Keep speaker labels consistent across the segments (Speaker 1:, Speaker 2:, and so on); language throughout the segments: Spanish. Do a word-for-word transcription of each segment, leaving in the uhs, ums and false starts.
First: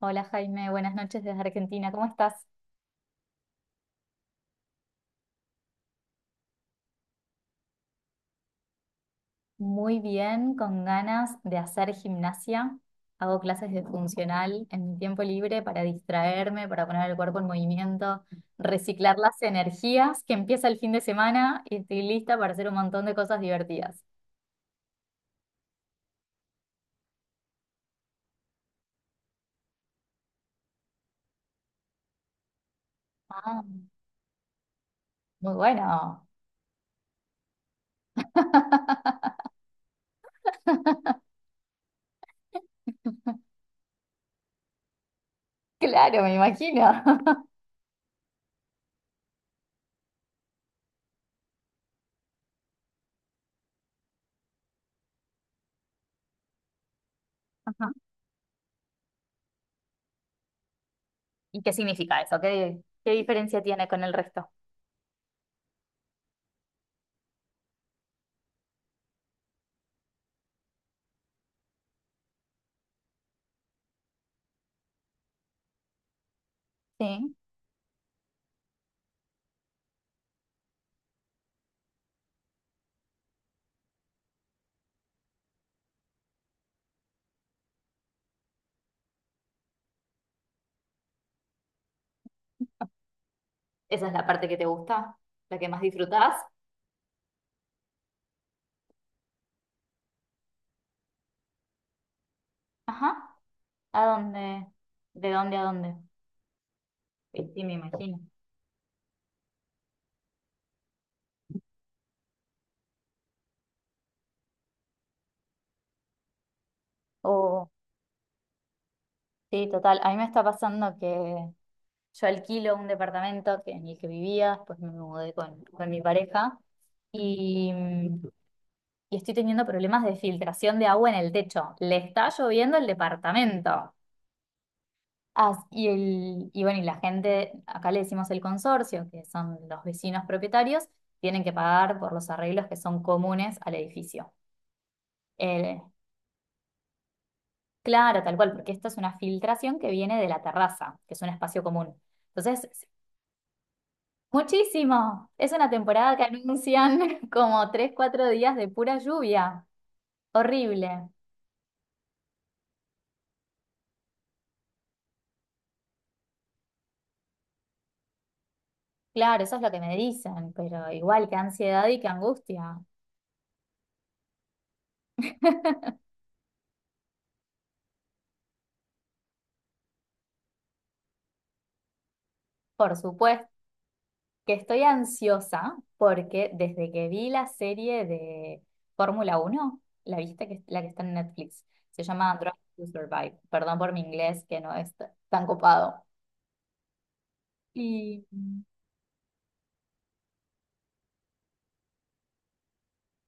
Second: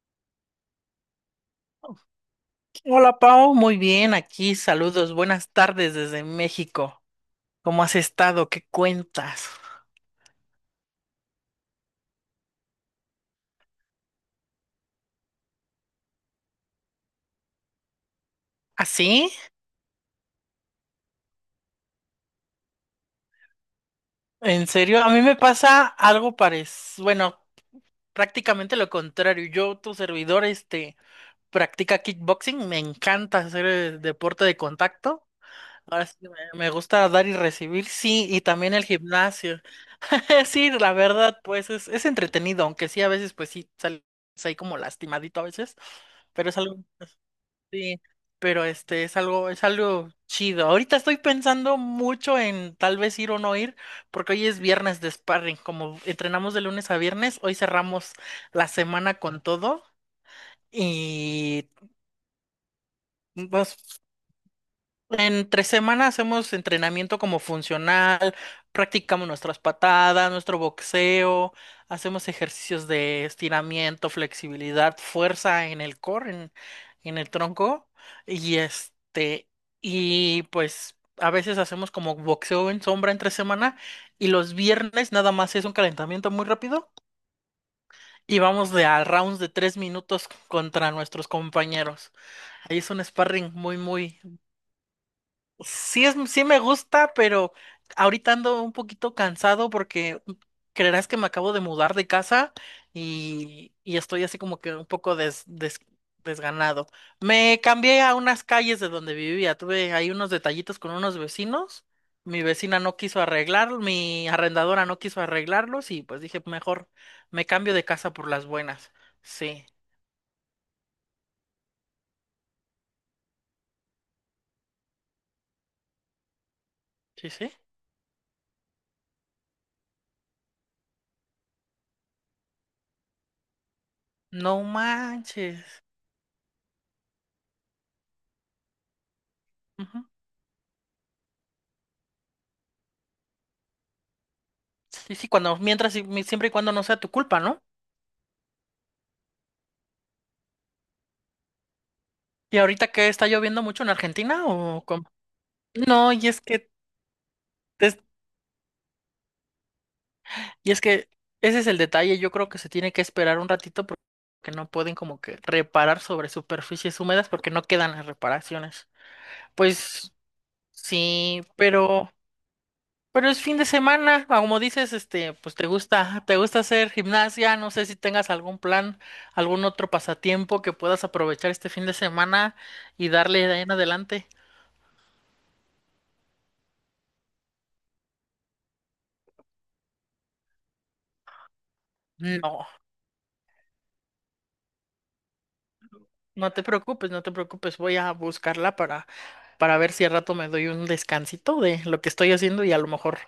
Speaker 1: Hola Jaime, buenas noches desde Argentina. ¿Cómo estás?
Speaker 2: Hola Pau, muy bien, aquí saludos, buenas tardes desde México. ¿Cómo has estado? ¿Qué cuentas?
Speaker 1: Muy bien, con ganas de hacer gimnasia. Hago clases de funcional en mi tiempo libre para distraerme, para poner el cuerpo en movimiento, reciclar
Speaker 2: ¿Así?
Speaker 1: las energías que empieza el fin de semana y estoy lista para hacer un montón de cosas divertidas.
Speaker 2: ¿En serio? A mí me pasa algo parecido, bueno, prácticamente lo contrario. Yo, tu servidor, este, practica kickboxing, me encanta
Speaker 1: Ah,
Speaker 2: hacer eh, deporte de contacto.
Speaker 1: muy
Speaker 2: Ahora sí
Speaker 1: bueno.
Speaker 2: que me me gusta dar y recibir, sí, y también el gimnasio. Sí, la verdad, pues es, es entretenido, aunque sí, a veces, pues sí, sales ahí como lastimadito a veces,
Speaker 1: Claro, me
Speaker 2: pero es algo.
Speaker 1: imagino.
Speaker 2: Sí, pero este es algo, es algo chido. Ahorita estoy pensando mucho en tal vez ir o no ir, porque hoy es viernes de sparring. Como entrenamos de lunes a viernes, hoy
Speaker 1: Ajá.
Speaker 2: cerramos la semana con todo
Speaker 1: ¿Y
Speaker 2: y
Speaker 1: qué significa eso? ¿Qué, qué diferencia
Speaker 2: pues
Speaker 1: tiene con el resto?
Speaker 2: entre semana hacemos entrenamiento como funcional, practicamos nuestras patadas, nuestro boxeo, hacemos ejercicios de estiramiento, flexibilidad, fuerza en el core, en, en el
Speaker 1: Sí.
Speaker 2: tronco, y este, y pues a veces hacemos como boxeo en sombra entre semana, y los viernes nada más es un calentamiento muy rápido, y vamos de a rounds de tres minutos contra nuestros compañeros. Ahí es un sparring muy,
Speaker 1: ¿Esa es
Speaker 2: muy.
Speaker 1: la parte que te gusta? ¿La que más
Speaker 2: Sí es,
Speaker 1: disfrutás?
Speaker 2: sí me gusta, pero ahorita ando un poquito cansado porque creerás que me acabo de mudar de casa
Speaker 1: Ajá.
Speaker 2: y, y
Speaker 1: ¿A
Speaker 2: estoy así como
Speaker 1: dónde?
Speaker 2: que un poco
Speaker 1: ¿De
Speaker 2: des-
Speaker 1: dónde a
Speaker 2: des-
Speaker 1: dónde?
Speaker 2: desganado.
Speaker 1: Eh,
Speaker 2: Me
Speaker 1: Sí, me
Speaker 2: cambié a
Speaker 1: imagino.
Speaker 2: unas calles de donde vivía. Tuve ahí unos detallitos con unos vecinos. Mi vecina no quiso arreglarlos, mi arrendadora no quiso arreglarlos y pues dije, mejor me
Speaker 1: Oh,
Speaker 2: cambio de casa por las buenas. Sí,
Speaker 1: sí, total. A mí me está pasando que yo alquilo un departamento que, en el que vivía, después me mudé con, con mi pareja
Speaker 2: sí, sí.
Speaker 1: y, mm, y estoy teniendo problemas de filtración de agua en el techo. Le está lloviendo el departamento.
Speaker 2: No
Speaker 1: As-
Speaker 2: manches.
Speaker 1: y, el, y bueno, y la gente, acá le decimos el consorcio, que son los vecinos propietarios, tienen que pagar por los arreglos que son comunes al edificio.
Speaker 2: Sí, sí, cuando, mientras, y mi- siempre y cuando no sea tu culpa, ¿no?
Speaker 1: Claro, tal cual, porque esta es una filtración que viene de la terraza, que es un espacio común.
Speaker 2: ¿Y
Speaker 1: Entonces,
Speaker 2: ahorita que está lloviendo mucho en Argentina o cómo?
Speaker 1: muchísimo. Es una
Speaker 2: No,
Speaker 1: temporada que
Speaker 2: y es que,
Speaker 1: anuncian como tres,
Speaker 2: es-
Speaker 1: cuatro días de pura lluvia.
Speaker 2: y es
Speaker 1: Horrible.
Speaker 2: que ese es el detalle, yo creo que se tiene que esperar un ratito por- porque no pueden como que reparar sobre superficies húmedas porque no quedan las reparaciones.
Speaker 1: Claro, eso es lo que me
Speaker 2: Pues
Speaker 1: dicen, pero igual qué
Speaker 2: sí,
Speaker 1: ansiedad y qué
Speaker 2: pero,
Speaker 1: angustia.
Speaker 2: pero es fin de semana, ah, como dices, este, pues te gusta, te gusta hacer gimnasia, no sé si tengas algún plan, algún otro pasatiempo que puedas aprovechar este fin de semana
Speaker 1: Por
Speaker 2: y
Speaker 1: supuesto
Speaker 2: darle de ahí en adelante.
Speaker 1: que estoy ansiosa porque desde que vi la serie de Fórmula Uno, la viste que la que está en Netflix, se llama Drive
Speaker 2: No,
Speaker 1: to Survive. Perdón por mi inglés que no es t- tan copado.
Speaker 2: no te preocupes, no te preocupes. Voy a
Speaker 1: Y
Speaker 2: buscarla para, para ver si al rato me doy un descansito de lo que estoy haciendo y a lo mejor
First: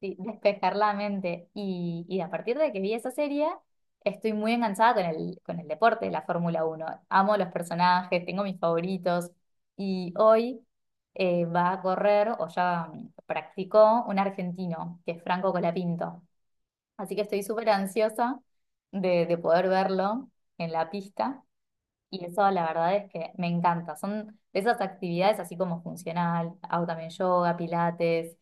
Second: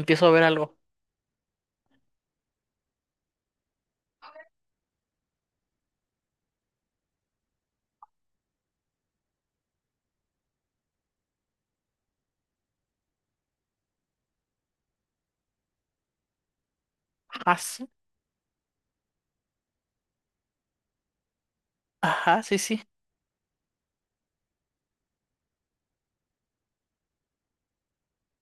Speaker 1: sí,
Speaker 2: a ver
Speaker 1: despejar
Speaker 2: algo.
Speaker 1: la mente. Y, y a partir de que vi esa serie, estoy muy enganchada con el, con el deporte, la Fórmula Uno. Amo los personajes, tengo mis favoritos. Y hoy eh, va a correr, o ya mm, practicó, un argentino, que es Franco Colapinto. Así que estoy
Speaker 2: Ajá,
Speaker 1: súper
Speaker 2: sí,
Speaker 1: ansiosa de, de poder verlo en la pista. Y
Speaker 2: ajá,
Speaker 1: eso
Speaker 2: sí,
Speaker 1: la
Speaker 2: sí.
Speaker 1: verdad es que me encanta. Son de esas actividades así como funcional, hago también yoga, pilates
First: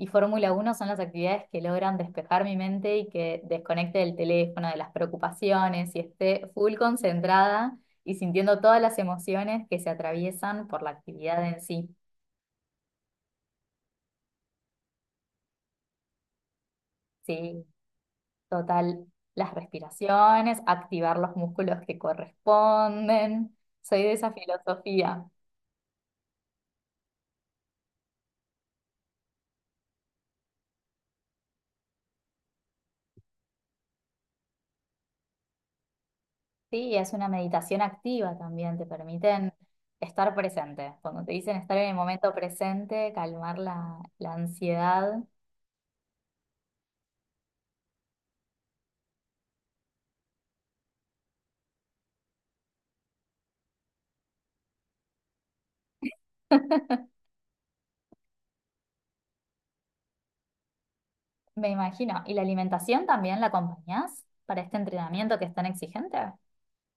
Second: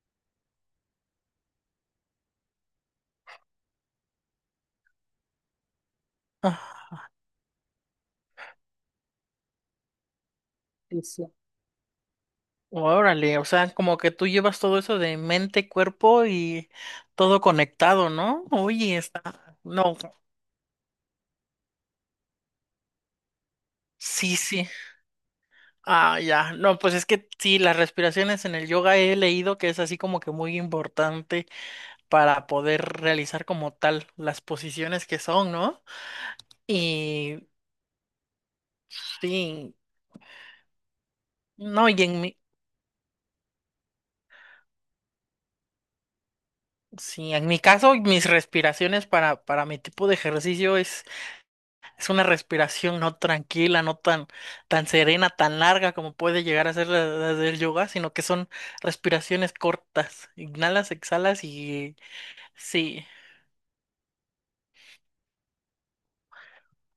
Speaker 1: y Fórmula uno son las actividades que logran despejar mi mente y que desconecte del teléfono, de las preocupaciones y esté full
Speaker 2: Ah,
Speaker 1: concentrada y sintiendo todas las emociones que se atraviesan por la
Speaker 2: sí, sí.
Speaker 1: actividad en sí.
Speaker 2: Órale, o sea, como que tú llevas todo eso de mente, cuerpo y todo
Speaker 1: Sí,
Speaker 2: conectado, ¿no? Oye,
Speaker 1: total. Las
Speaker 2: está. No,
Speaker 1: respiraciones, activar los músculos que corresponden. Soy de esa
Speaker 2: sí, sí.
Speaker 1: filosofía.
Speaker 2: Ah, ya. No, pues es que sí, las respiraciones en el yoga he leído que es así como que muy importante para poder realizar como tal las posiciones que son, ¿no?
Speaker 1: Sí, es una
Speaker 2: Y
Speaker 1: meditación activa también, te permiten
Speaker 2: sí,
Speaker 1: estar presente. Cuando te dicen estar en
Speaker 2: no,
Speaker 1: el
Speaker 2: y en
Speaker 1: momento
Speaker 2: mi,
Speaker 1: presente, calmar la, la ansiedad,
Speaker 2: sí, en mi caso, mis respiraciones para, para mi tipo de ejercicio es, es una respiración no tranquila, no tan, tan serena, tan larga como puede llegar a ser la, la del yoga, sino que son respiraciones cortas. Inhalas, exhalas
Speaker 1: me
Speaker 2: y
Speaker 1: imagino. ¿Y la alimentación
Speaker 2: sí,
Speaker 1: también la acompañás para este entrenamiento que es tan exigente?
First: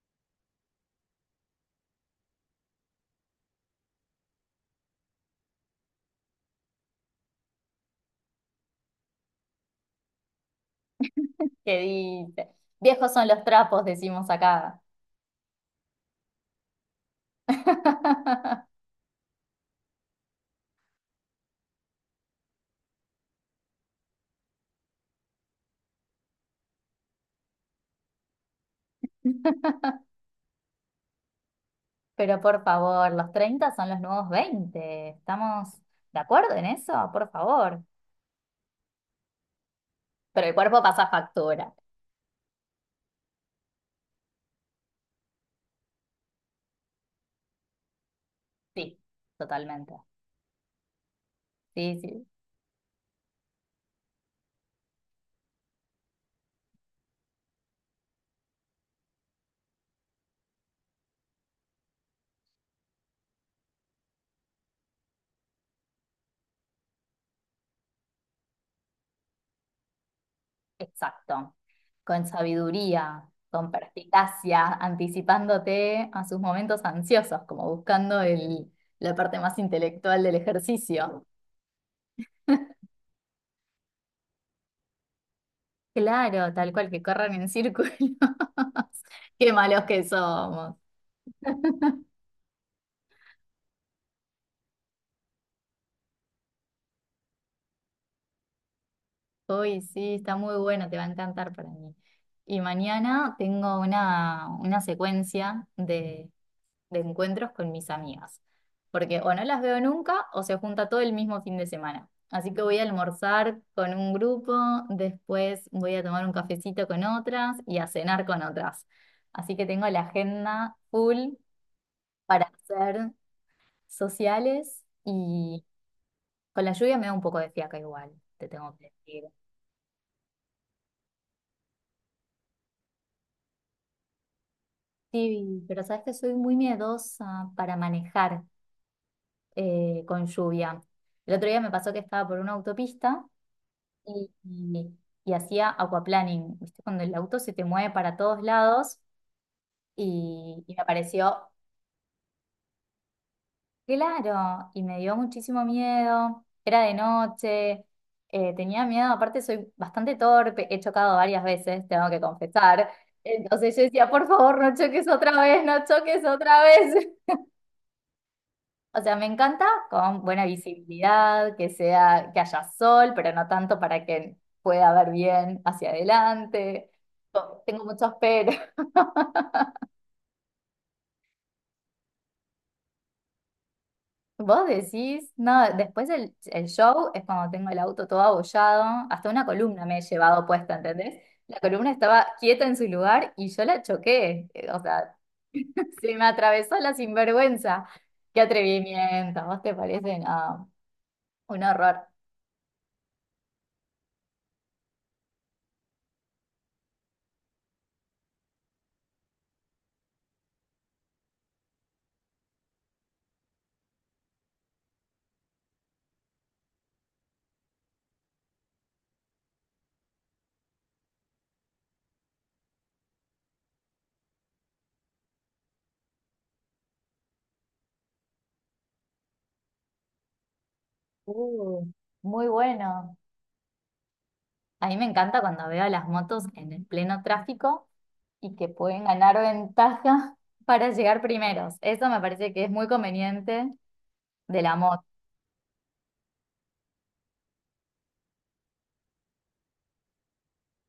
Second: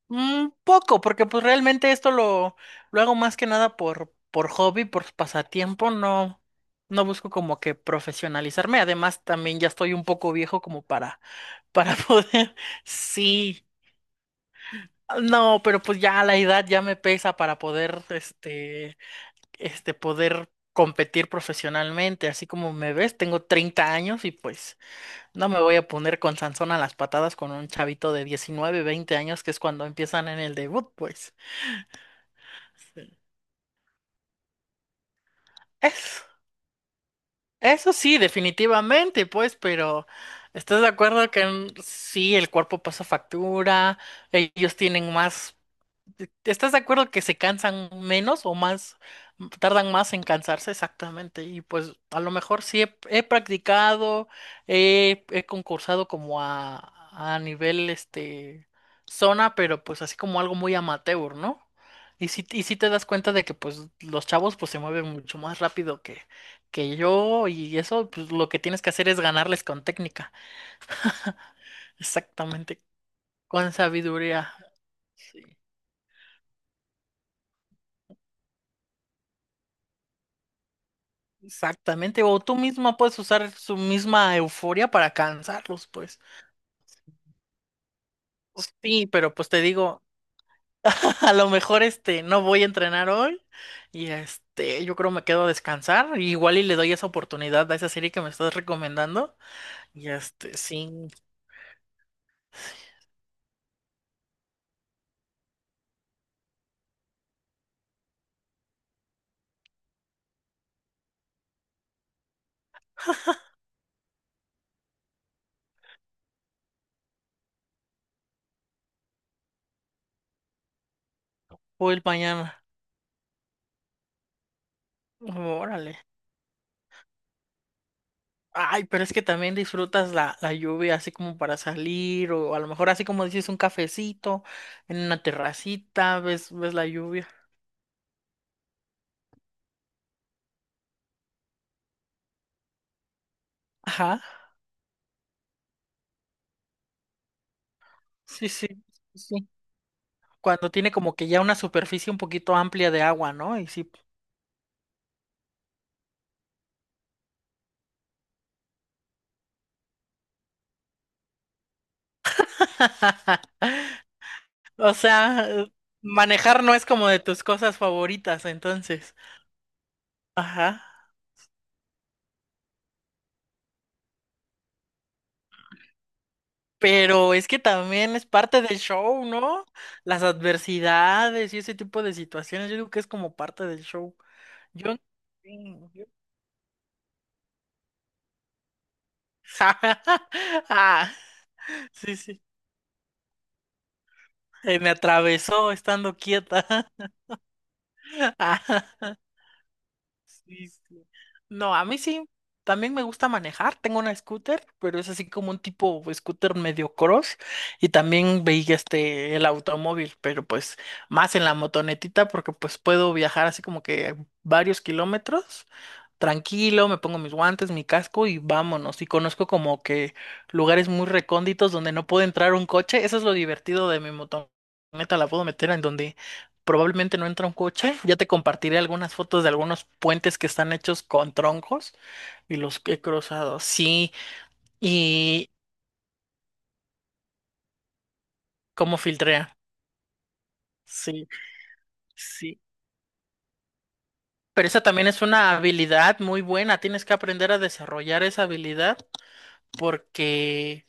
Speaker 2: un poco, porque pues realmente esto lo, lo hago más que nada por, por hobby, por pasatiempo, no, no busco como que profesionalizarme. Además, también ya estoy un poco viejo como para
Speaker 1: ¿Qué
Speaker 2: Para
Speaker 1: dice?
Speaker 2: poder,
Speaker 1: Viejos son los
Speaker 2: sí.
Speaker 1: trapos, decimos acá.
Speaker 2: No, pero pues ya la edad ya me pesa para poder, este, este, poder competir profesionalmente. Así como me ves, tengo treinta años y pues no me voy a poner con Sansón a las patadas con un chavito de diecinueve veinte años, que es cuando empiezan en el debut, pues.
Speaker 1: Pero por favor,
Speaker 2: Sí.
Speaker 1: los treinta son los nuevos veinte. ¿Estamos de
Speaker 2: Eso,
Speaker 1: acuerdo en eso? Por favor.
Speaker 2: eso sí, definitivamente, pues, pero
Speaker 1: Pero el cuerpo
Speaker 2: ¿estás de
Speaker 1: pasa
Speaker 2: acuerdo que mm,
Speaker 1: factura.
Speaker 2: sí, el cuerpo pasa factura, ellos tienen más? ¿Estás de acuerdo que se cansan menos o más,
Speaker 1: Sí,
Speaker 2: tardan
Speaker 1: totalmente.
Speaker 2: más en cansarse? Exactamente. Y pues
Speaker 1: Sí,
Speaker 2: a
Speaker 1: sí.
Speaker 2: lo mejor sí he, he practicado, he, he concursado como a, a nivel este zona, pero pues así como algo muy amateur, ¿no? Y sí, y sí te das cuenta de que pues los chavos pues se mueven mucho más rápido que, que yo, y eso pues lo que tienes que hacer es ganarles con técnica.
Speaker 1: Exacto. Con
Speaker 2: Exactamente,
Speaker 1: sabiduría, con
Speaker 2: con sabiduría.
Speaker 1: perspicacia,
Speaker 2: Sí.
Speaker 1: anticipándote a sus momentos ansiosos, como buscando el, la parte más intelectual del ejercicio.
Speaker 2: Exactamente, o tú mismo puedes usar su misma euforia para cansarlos, pues.
Speaker 1: Claro, tal cual, que corran en círculos.
Speaker 2: Sí, pero pues
Speaker 1: Qué
Speaker 2: te
Speaker 1: malos
Speaker 2: digo,
Speaker 1: que somos.
Speaker 2: a lo mejor este no voy a entrenar hoy y este yo creo me quedo a descansar, igual y le doy esa oportunidad a esa serie que me estás recomendando
Speaker 1: Uy,
Speaker 2: y
Speaker 1: sí, está muy
Speaker 2: este
Speaker 1: bueno,
Speaker 2: sí,
Speaker 1: te va a encantar para mí. Y mañana tengo una, una secuencia de, de encuentros con mis amigas, porque o no las veo nunca o se junta todo el mismo fin de semana. Así que voy a almorzar con un grupo, después voy a tomar un cafecito con otras y a cenar con otras. Así que tengo la agenda full
Speaker 2: o el
Speaker 1: para
Speaker 2: mañana.
Speaker 1: ser sociales y
Speaker 2: Órale.
Speaker 1: con la lluvia me da un poco de fiaca igual, te tengo
Speaker 2: Ay,
Speaker 1: que
Speaker 2: pero es que
Speaker 1: decir.
Speaker 2: también disfrutas la, la lluvia así como para salir o a lo mejor así como dices un cafecito en una
Speaker 1: Sí, pero sabes que
Speaker 2: terracita,
Speaker 1: soy
Speaker 2: ves
Speaker 1: muy
Speaker 2: ves la lluvia.
Speaker 1: miedosa para manejar eh, con lluvia. El otro día me pasó que estaba por una autopista
Speaker 2: Ajá.
Speaker 1: y, y- y hacía aquaplaning, ¿viste? Cuando el auto se te mueve para todos
Speaker 2: Sí, sí,
Speaker 1: lados
Speaker 2: sí, sí.
Speaker 1: y,
Speaker 2: Cuando
Speaker 1: y me
Speaker 2: tiene como que
Speaker 1: pareció,
Speaker 2: ya una superficie un poquito amplia de agua, ¿no? Y sí.
Speaker 1: claro, y me dio muchísimo miedo, era de noche, eh, tenía miedo, aparte soy bastante torpe, he chocado varias veces, tengo que confesar, entonces yo decía, por favor, no
Speaker 2: O
Speaker 1: choques otra
Speaker 2: sea,
Speaker 1: vez,
Speaker 2: eh,
Speaker 1: no choques otra
Speaker 2: manejar no es
Speaker 1: vez.
Speaker 2: como de tus cosas favoritas,
Speaker 1: O sea,
Speaker 2: entonces.
Speaker 1: me encanta con buena
Speaker 2: Ajá.
Speaker 1: visibilidad, que sea, que haya sol, pero no tanto para que pueda ver bien hacia adelante.
Speaker 2: Pero es que
Speaker 1: Oh, tengo muchos
Speaker 2: también es
Speaker 1: pero.
Speaker 2: parte del show, ¿no? Las adversidades y ese tipo de situaciones, yo digo que es como parte del show.
Speaker 1: Vos
Speaker 2: Yo...
Speaker 1: decís, no,
Speaker 2: sí, yo-
Speaker 1: después el, el show es cuando tengo el auto todo abollado, hasta una columna me he llevado puesta,
Speaker 2: Ah,
Speaker 1: ¿entendés? La columna
Speaker 2: sí,
Speaker 1: estaba
Speaker 2: sí.
Speaker 1: quieta en su lugar y yo la choqué. Eh, O
Speaker 2: Se me
Speaker 1: sea,
Speaker 2: atravesó
Speaker 1: se
Speaker 2: estando
Speaker 1: me atravesó
Speaker 2: quieta.
Speaker 1: la sinvergüenza. Qué atrevimiento, ¿vos te parece?
Speaker 2: Sí,
Speaker 1: No,
Speaker 2: sí.
Speaker 1: un
Speaker 2: No, a mí
Speaker 1: horror.
Speaker 2: sí, también me gusta manejar. Tengo una scooter, pero es así como un tipo scooter medio cross. Y también veía este, el automóvil, pero pues más en la motonetita porque pues puedo viajar así como que varios kilómetros. Tranquilo, me pongo mis guantes, mi casco y vámonos. Y conozco como que lugares muy recónditos donde no puede entrar un coche. Eso es lo divertido de mi motoneta, la puedo meter en donde probablemente no entra un coche. Ya te compartiré algunas fotos de algunos puentes que están hechos con
Speaker 1: Uh,
Speaker 2: troncos
Speaker 1: muy
Speaker 2: y los que he
Speaker 1: bueno.
Speaker 2: cruzado. Sí,
Speaker 1: A mí me encanta
Speaker 2: y
Speaker 1: cuando veo a las motos en el pleno tráfico y que
Speaker 2: cómo
Speaker 1: pueden ganar
Speaker 2: filtrea.
Speaker 1: ventaja para llegar
Speaker 2: Sí,
Speaker 1: primeros. Eso me parece
Speaker 2: sí.
Speaker 1: que es muy conveniente de
Speaker 2: Pero
Speaker 1: la
Speaker 2: esa
Speaker 1: moto.
Speaker 2: también es una habilidad muy buena. Tienes que aprender a desarrollar esa habilidad porque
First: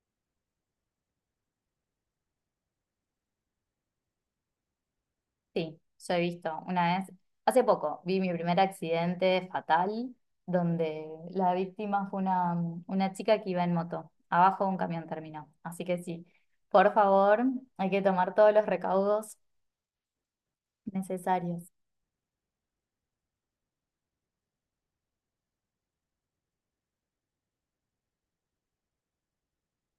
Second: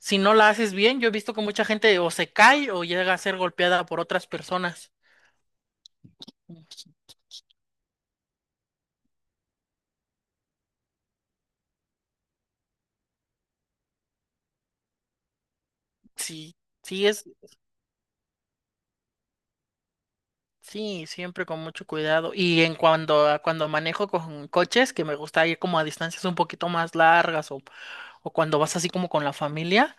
Speaker 2: si no la haces bien, yo he visto que mucha gente o se cae o llega a ser golpeada por otras personas.
Speaker 1: Sí, yo he visto
Speaker 2: Mm,
Speaker 1: una vez, hace poco, vi mi primer accidente fatal donde la víctima fue una, una chica que iba en moto. Abajo de un camión terminó. Así que sí,
Speaker 2: sí,
Speaker 1: por
Speaker 2: sí es.
Speaker 1: favor, hay que tomar todos los recaudos
Speaker 2: Sí, siempre con
Speaker 1: necesarios.
Speaker 2: mucho cuidado. Y en cuando, a- cuando manejo con coches, que me gusta ir como a distancias un poquito más largas o, o cuando vas así como con la familia,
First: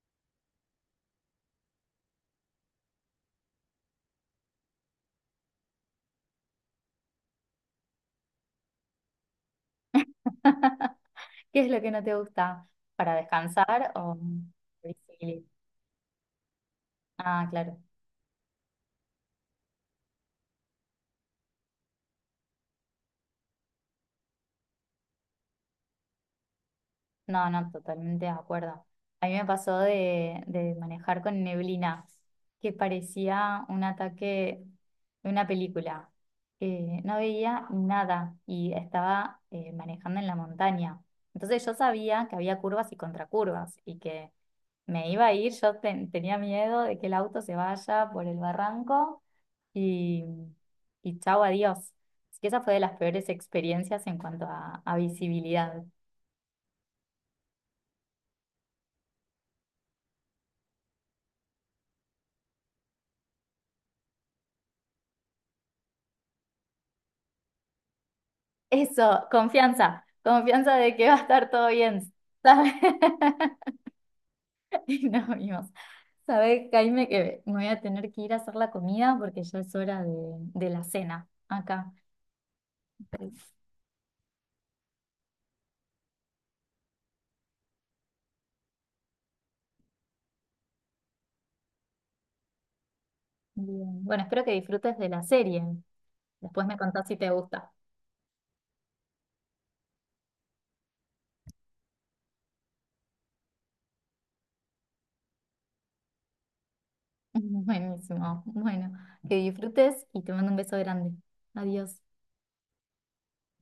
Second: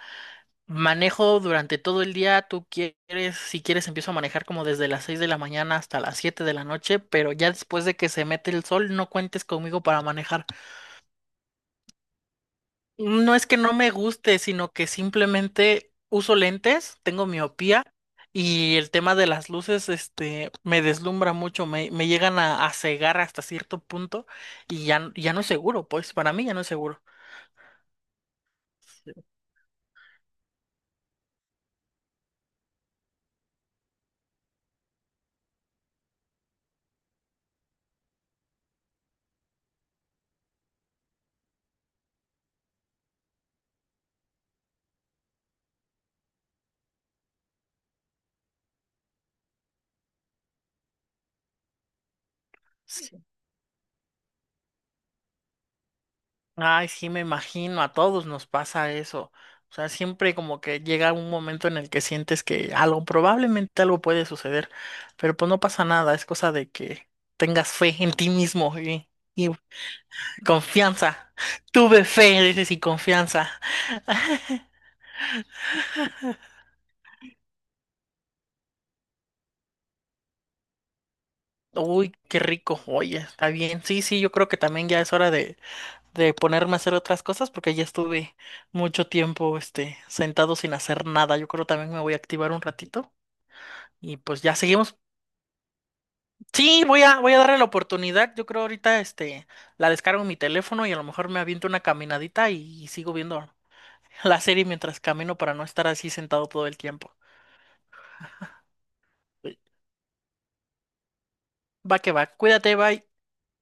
Speaker 2: manejo durante todo el día. Tú quieres, si quieres, empiezo a manejar como desde las seis de la mañana hasta las siete de la noche, pero ya después de que se mete el sol, no cuentes conmigo para manejar.
Speaker 1: ¿Qué es lo que no te gusta para
Speaker 2: No es que no
Speaker 1: descansar
Speaker 2: me
Speaker 1: o...
Speaker 2: guste, sino que
Speaker 1: visibilizar?
Speaker 2: simplemente uso lentes, tengo
Speaker 1: Ah, claro.
Speaker 2: miopía y el tema de las luces, este, me deslumbra mucho, me, me llegan a, a cegar hasta cierto punto y ya, n- ya no es seguro, pues para mí ya no es seguro.
Speaker 1: No, no, totalmente de acuerdo.
Speaker 2: Sí.
Speaker 1: A mí me pasó de, de manejar con neblina, que parecía un ataque de una película. Eh, no veía nada y estaba eh, manejando en la montaña. Entonces yo sabía que había curvas y contracurvas y que me iba a ir. Yo ten- tenía miedo de que el auto se vaya por el barranco y, y chao, adiós. Así que esa fue de las
Speaker 2: Sí.
Speaker 1: peores experiencias en cuanto a a visibilidad.
Speaker 2: Ay, sí, me imagino, a todos nos pasa eso. O sea, siempre como que llega un momento en el que sientes que algo, probablemente algo puede suceder, pero pues no pasa nada, es cosa de que tengas fe en ti mismo y,
Speaker 1: Eso,
Speaker 2: y
Speaker 1: confianza, confianza de que va a
Speaker 2: confianza.
Speaker 1: estar todo
Speaker 2: Tuve
Speaker 1: bien,
Speaker 2: fe, dices,
Speaker 1: ¿sabes?
Speaker 2: y confianza.
Speaker 1: Y nos vimos. ¿Sabes, Jaime, que me voy a tener que ir a hacer la comida porque ya es hora de, de la cena acá.
Speaker 2: Uy, qué rico. Oye, está bien. Sí, sí, yo creo que también ya es hora de, de ponerme a hacer otras cosas porque ya estuve mucho tiempo, este, sentado sin hacer nada. Yo creo también me voy a activar un ratito
Speaker 1: Bien.
Speaker 2: y
Speaker 1: Bueno,
Speaker 2: pues
Speaker 1: espero que
Speaker 2: ya
Speaker 1: disfrutes
Speaker 2: seguimos.
Speaker 1: de la serie. Después me
Speaker 2: Sí, voy
Speaker 1: contás si
Speaker 2: a,
Speaker 1: te
Speaker 2: voy a darle la
Speaker 1: gusta.
Speaker 2: oportunidad. Yo creo ahorita, este, la descargo en mi teléfono y a lo mejor me aviento una caminadita y, y sigo viendo la serie mientras camino para no estar así sentado todo el tiempo.
Speaker 1: Buenísimo. Bueno, que disfrutes y te mando un beso grande.
Speaker 2: Va
Speaker 1: Adiós.
Speaker 2: que va. Cuídate, bye.